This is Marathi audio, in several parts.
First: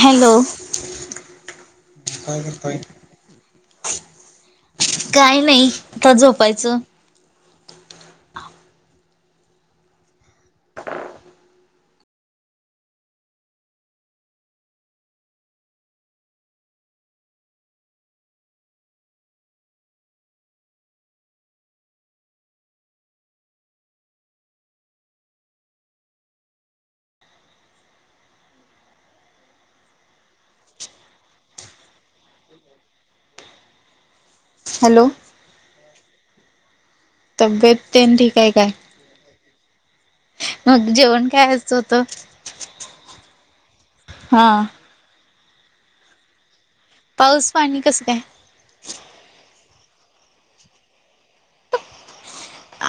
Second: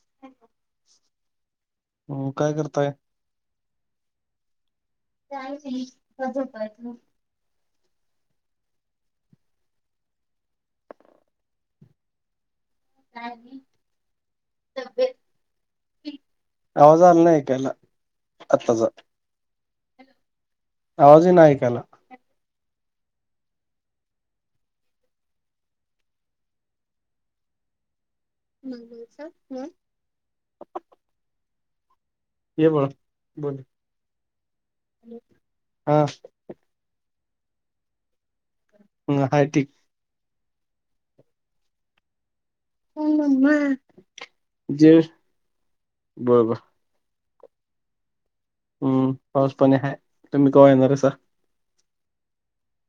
[inaudible] हॅलो हो काय करताय? काय नाही आता झोपायचं नाही तबेत आवाज आला नाही ऐकायला आत्ताचा आवाजे ना कला ह बोलच ह ये ब बोोल हॅलो हा तब्येत त्यां ठीकय काय ह हय ठीिकक मग जेवण कायचं होत जे बरोबर पाऊस पाणी कसं काय हम्म पाऊस पणे आहे तुम्ही क येणार आहे सर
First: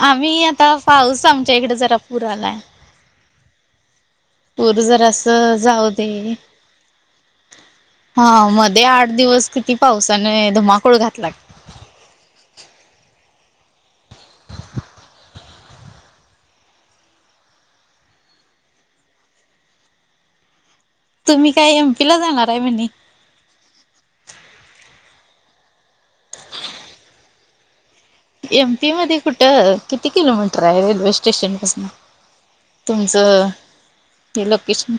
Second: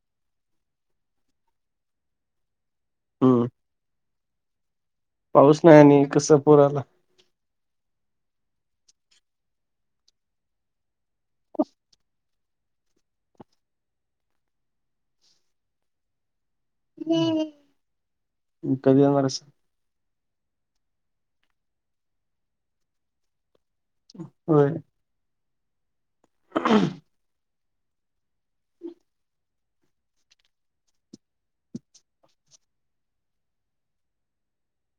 आम्ही आता पाऊस आमच्या इकडे जरा पुूर आलाय हम् पूर जरा असं नाही जाऊ आणि दे कसं पूर आला. हा मध्ये आठ दिवस किती पावसाने धुमाकूळ घातला परीणार रस तुम्ही काय एम पी ला जाणार आहे म्हणे होय हं एमपी मध्ये कुठं किती किलोमीटर आहे रेल्वे स्टेशन पासून तुमचं ते लोकेशन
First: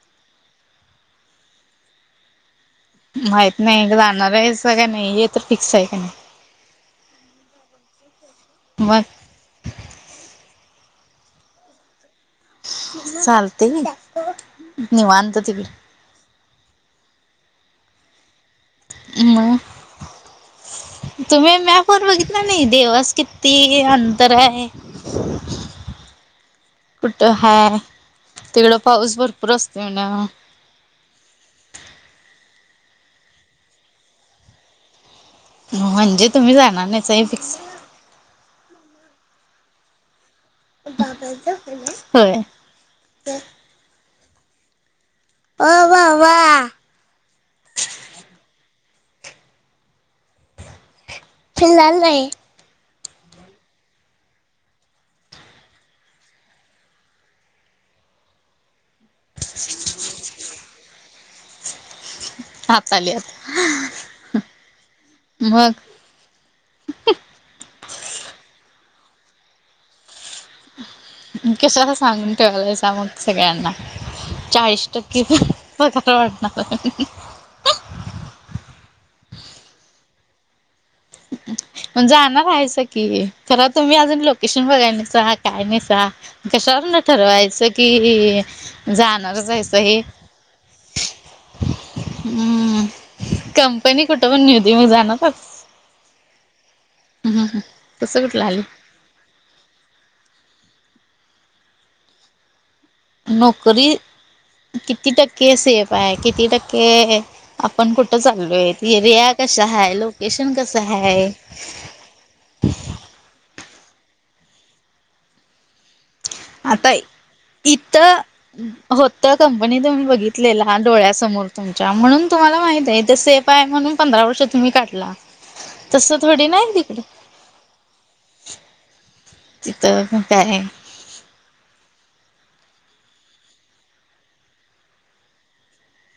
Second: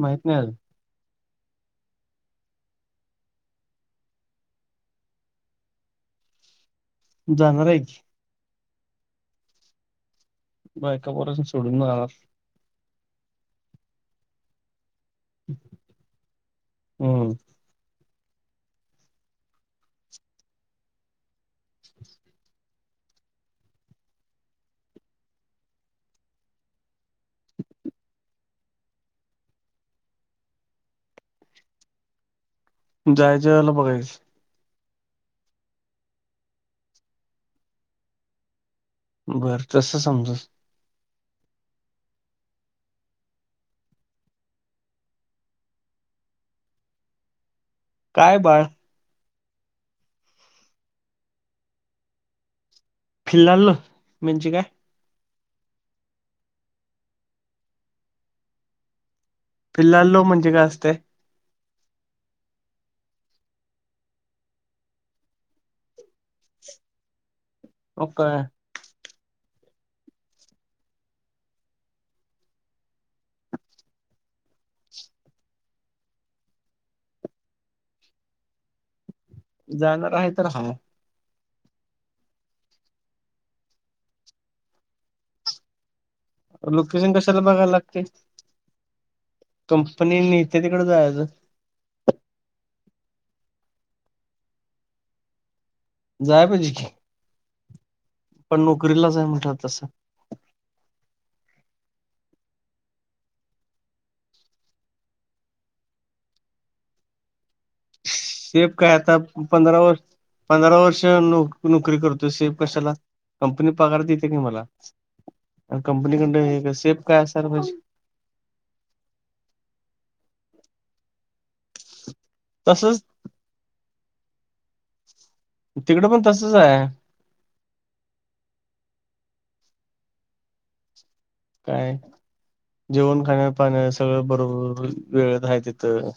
माहित नाही माहित नाही जाणार आहे स का नाही य तर फिक्स आहे का नाही जानर आहेची मग बकापोशून च सुडून चालते निवनत त हम्म हम तुम्ही मपर् कितना नाही देवास क ते अंतर आहे कुठं हा तिकडं पाऊस भरपूर असते ना जायचंला बघायचं म्हणजे तुम्ही जाणार नाहीचही फिक्स बरं तस समजा होय ववा वा काय बाळ फिलहल नाही फिल्ल्हाल मच काय. फिलल लो म्हणजे काय असते. हात आली आत मग. हो काय. कशा सांगून ठेवालायचा मग सगळ्यांना. चाळीस टक्के पकार वाटणार. जाणार आहे तर ह म जाणार आहेचं की खर तुम्ही अजून लोकेशन बघाय नसा काय नाहीसा. कशावर न लोकेशन कशाला ठरवायचं बघायला लागते कि जाणार जायचं हे. कंपनी नेते तिकडे जायचं हम्म कंपनी कुठं पण न होती मग जाण जाय पाहिजे की. ह त कसं कुठलं आलं. गरिला जाय म्हटत तसं. नोकरी किती टक्के सेफ आहे किती टक्के आपण कुठ ट चाललू शेप काय आहे आता एरिया कसा पंधरा आहे वर्ष लोकेशन पंधरा कसं वर्ष आहे. नोक नोकरी करतोय सेफ कशाला कंपनी पगार देते काी मला. कंपनीकड आता सेफ काय असजे. इथं होत कंपनी आम्ही बघितलेला डोळ्यासमोर. तुमच्या म्हणून तुम्हाला माहित तसंच आहे ते सेफ आहे म्हणून पंधरा वर्ष तुम्ही काढली. तिकडं तस पण थोडी तसंच नाय आहे तिकडं. तिथं मग काय. काय? जेवण खाण्या पाण्या सगळं बरोबर वेळ आहे तिथं.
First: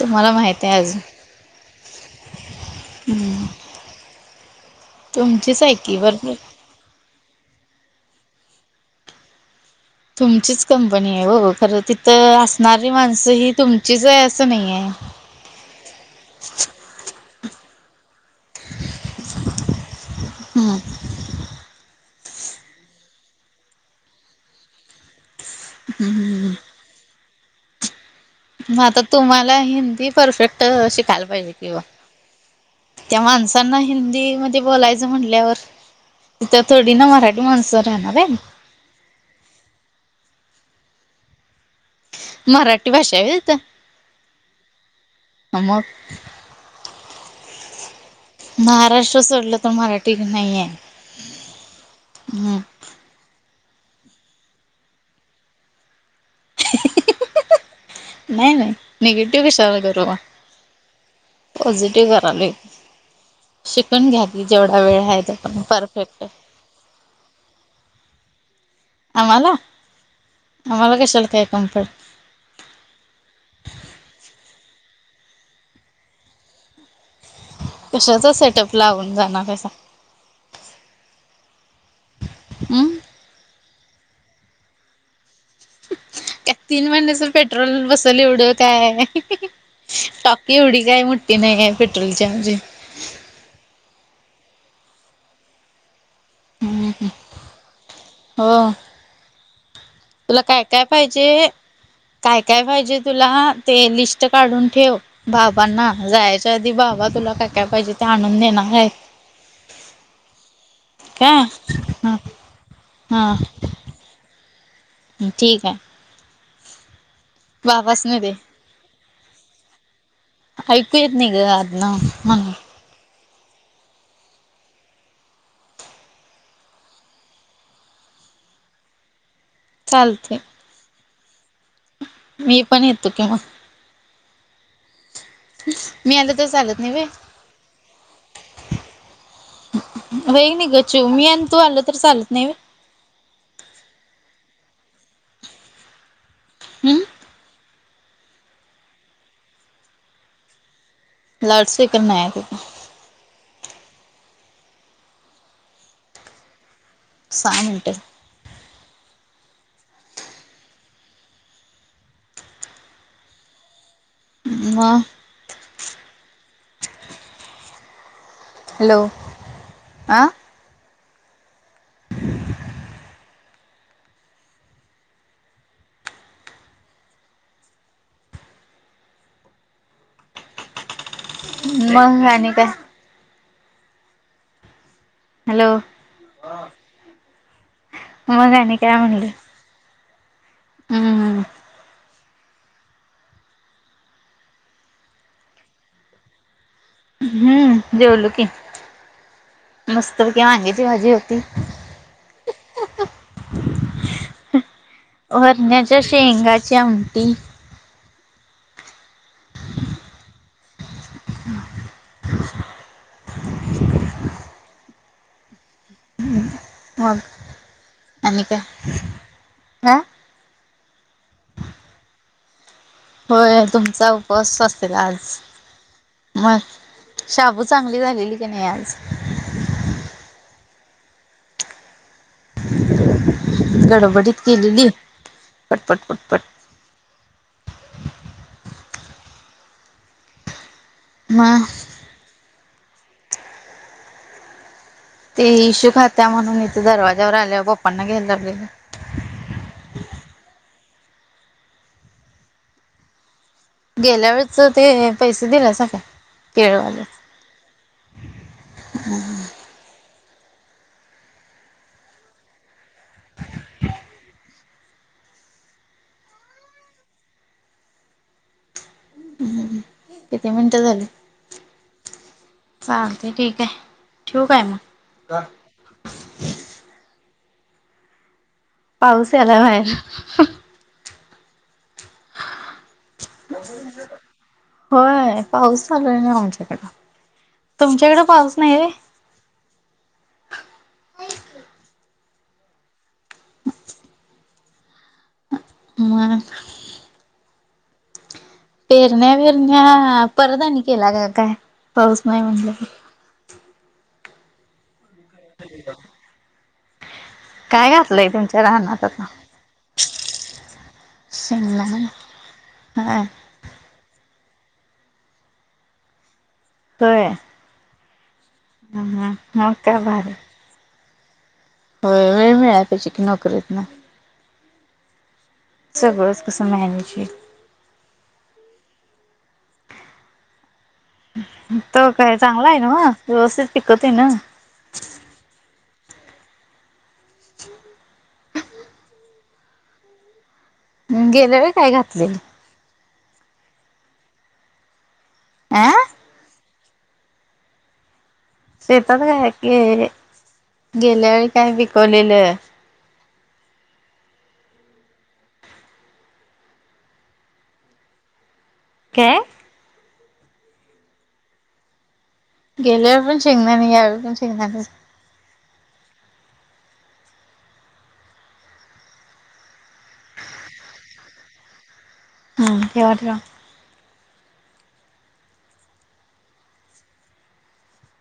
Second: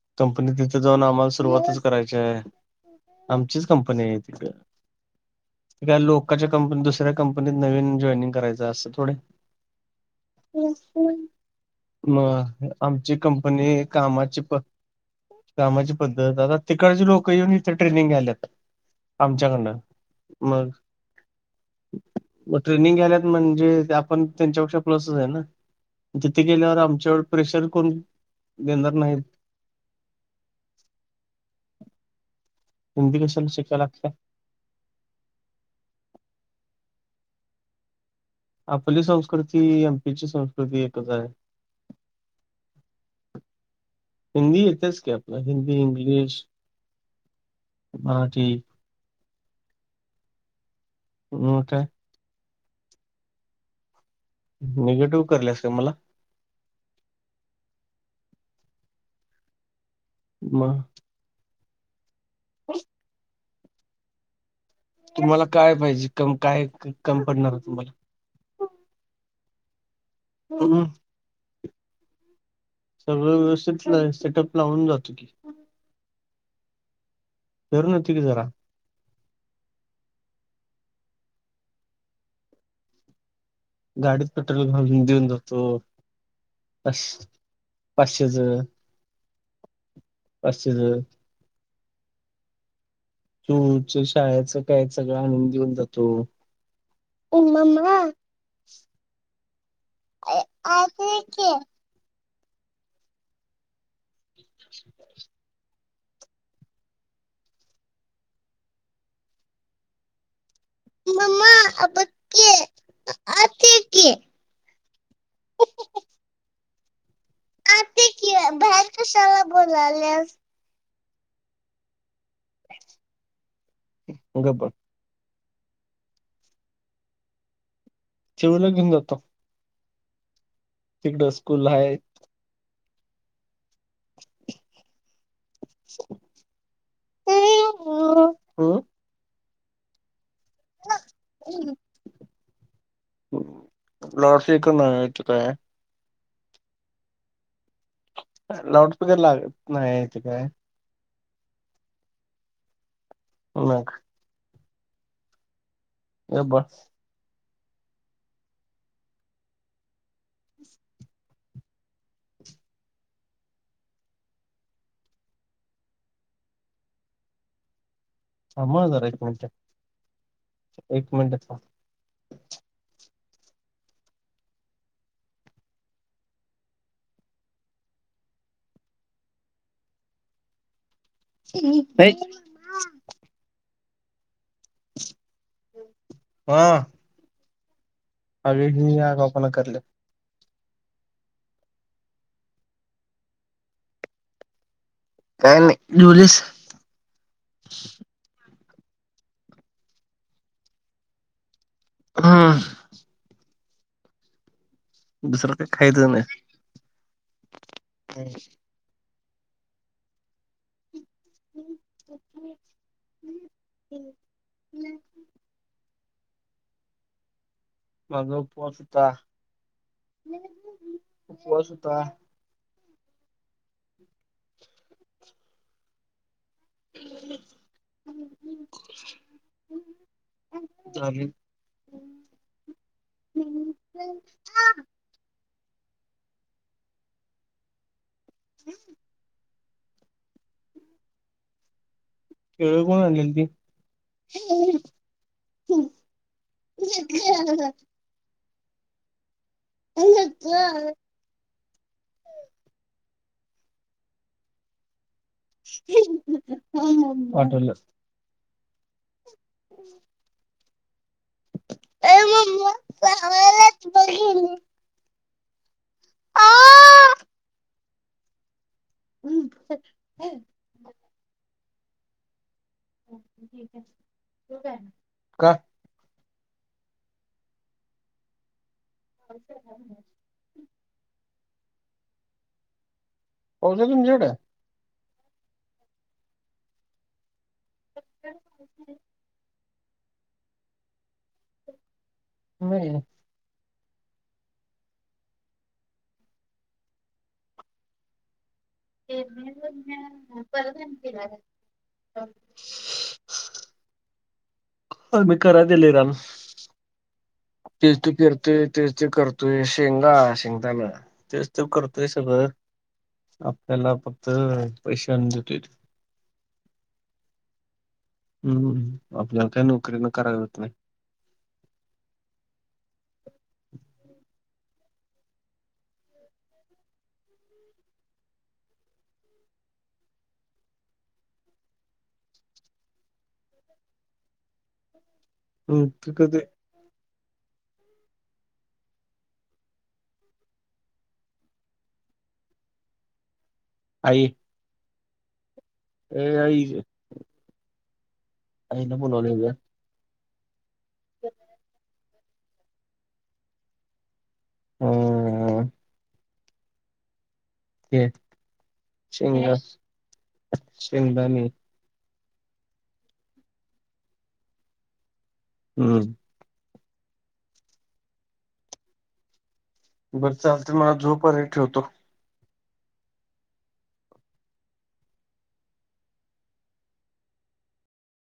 तुम्हाला कंपनी माहित आहे तिथे अजून जाऊन आम्हाला सुरुवातच करायची आहे. आमचीच कंपनी आहे तिकं. तुमची हायकी कंपनी दुसऱ्या कंपनीत नवीन जॉईनंग करायचं असत थोडे तुमचीच कंपनी आहे हो खरं म तिथं असणारी आमची माणसं ही कंपनी तुमचीच आहे कामाची असं प नाही आहे कामाची पद्धत आता तिकडचे लोक येऊन इथे ट्रेनिंग आलेत. आमच्याकडनं मग. मग ट्रेनिंग घ्याल्यात म्हणजे आपण त्यांच्यापेक्षा प्लसच आहे ना. तिथे गेल्यावर आमच्यावर प्रेशर कोण. म देणार आता नाहीत. तुम्हाला हिंदी परफेक्ट शिकायला पाहिजे कि ओ. हिंदी त्या कशाला माणसांना शिकायला लागत्या. हिंदी मध्ये बोलायचं म्हटल्यावर. तिथ थोडी ना मराठी माणसं राहणारे. आपली संस्कृती एम पी ची संस्कृती एकच आहे. मराठी भाषा आहे व्हय तिथं हिंदी येतेच काय आपला हिंदी मग इंग्लिश. मराठी महाराष्ट्र सोडलं तर मराठी नाहीये. हो का. हम्म. निगेटिव्ह करलेस का मला. नाही नाही निगेटिव्ह कशाला करू. मग. पॉझिटिव करालोय. पण घ्या जेवढा वेळ आहे तो तुम्हाला पण काय पाहिजे परफेक्ट आहे. कम काय? कमी पडणार तुम्हाला. आम्हाला हम्म आम्हाला कशाल काय कमी पडतं. सगळं व्यवस्थित सेटअप लावून जातो की. फिरून येतो की कशाचा जरा सेटअप लावून जाणार आहेस. हम गाडीत पेट्रोल घालून देऊन जाउ. त्यात तीन महिन्याच पेट्रोल बसल पाचशेच एवढं काय टॉकी एवढी काय पाचशेच मोठी नाही आहे पेट्रोलची आमची. तूच शाळेचं काय सगळं आणून देऊन जातो. [unintelligible] हो तुला आ- काय काय आते पाहिजे? के काय काय पाहिजे तुला ते लिस्ट काढून ठेव बाबांना जायच टा आधी बाबा तुला काय काय पाहिजे ते आणून देणार आहेत. काय ह हा [unintelligible] ठीक आहे. बाबांस आते नी दे. की बाहेर कशाला बोलाल्यास [unintelligible] ऐकू येत नाही ग आधन मधण गब्ब [unintelligible] चिउला घेऊन जातो. चालतय. ते डोस्कुल हाय. मी पण येतो कि मग. मी आलं तर चालत नाही होय. हम्म होय कनि ग चिऊ मी आणि तू आल तर चालत नाही होय. लोड की नाय की काय? हम् लाऊडस्पीकर लागत नाही ते काय लाऊडस्पिकर नाही तो. मग. ए बास. सहा मिनिटे झा [unintelligible] मग. थांब हॅलो जरा एक मिनिट हा एक मिनिट थांब. [unintelligible] ह् य मग [unintelligible] आणि काय हॅलो हा मग आणि काय म्हणल. पखातल. हम्मम काय नाही जेवलिस? हम्म जेवलू की मस्त कि वांग्याची भाजी होती. हम्म [unintelligible] दुसरं काय वरण्याच्या खायचं शेंगाची आमटी. काय रे. [unintelligible] होय माझा आणि काय? उपवास होता उपवास होता. होय तुमचा उपवास असेल आज मग. शाबू चांगली झालेली की नाही आज? चालेल. गडबडीत केलेली पटपट पटपट हम्म अअ मा अ केळ कोण आणली ती ते इशू खात्या म्हणून इथे दरवाजावर आल्यावर पप्पांना घ्यायला लावलेले. हम्म काय गेल्या वेळेचे ते पैसे दिलेसे काय केळेवाल्यचे. पाठवल. हम् हम् हम्म ये मम्मी सगळयाच बघीन हो अ हम् किती मिनटं झालीत. चालतेय ठीक आहे ठेवू काय मग का पाऊस आला बाहेर आहे तुमच्याकडे? होय पाऊस चालू हाय नव आमच्याकडे. तुमच्याकडे पाऊस नाही होय? नाही रे मग पेरण्या बिर्याणी परदानी केला का काय पाऊस नाही म्हणलं. अ मी करा तेले राम काय फिरतो घातलंय तुमच्या फिरतोय तेच रानात ते आता करतोय शेंगा शेंगताना. तेच ते शेंगदाणा करतोय सगळं हा त्याना फक्त पैसे आणू देती. काय हम्म आपल्याला काही मग नोकरी काय न भारी कराय होतय. होय वेळ मिळाल त्याशिवाय कीय करीत नाही. सगळंच कसं मला मच होईल. तो काय चांगला आहे नव्ह म व्यवस्थित टिकवतोय नव्ह. हो ते कधी आहे. हो गेल्या वेळी काय घातलेलं. आई आं आ ऐ आई ग. येतात काय की गेल्या वेळी काय विकवलेलं. हम्म... हे काय शेंगदा शिंगदाने गेल्यावर पण शकणार नाही यावर पण शेंगदाणे नाही. हम बरं चालते मला झोप आली ठेवतो. ह ठेवा ठेवा‌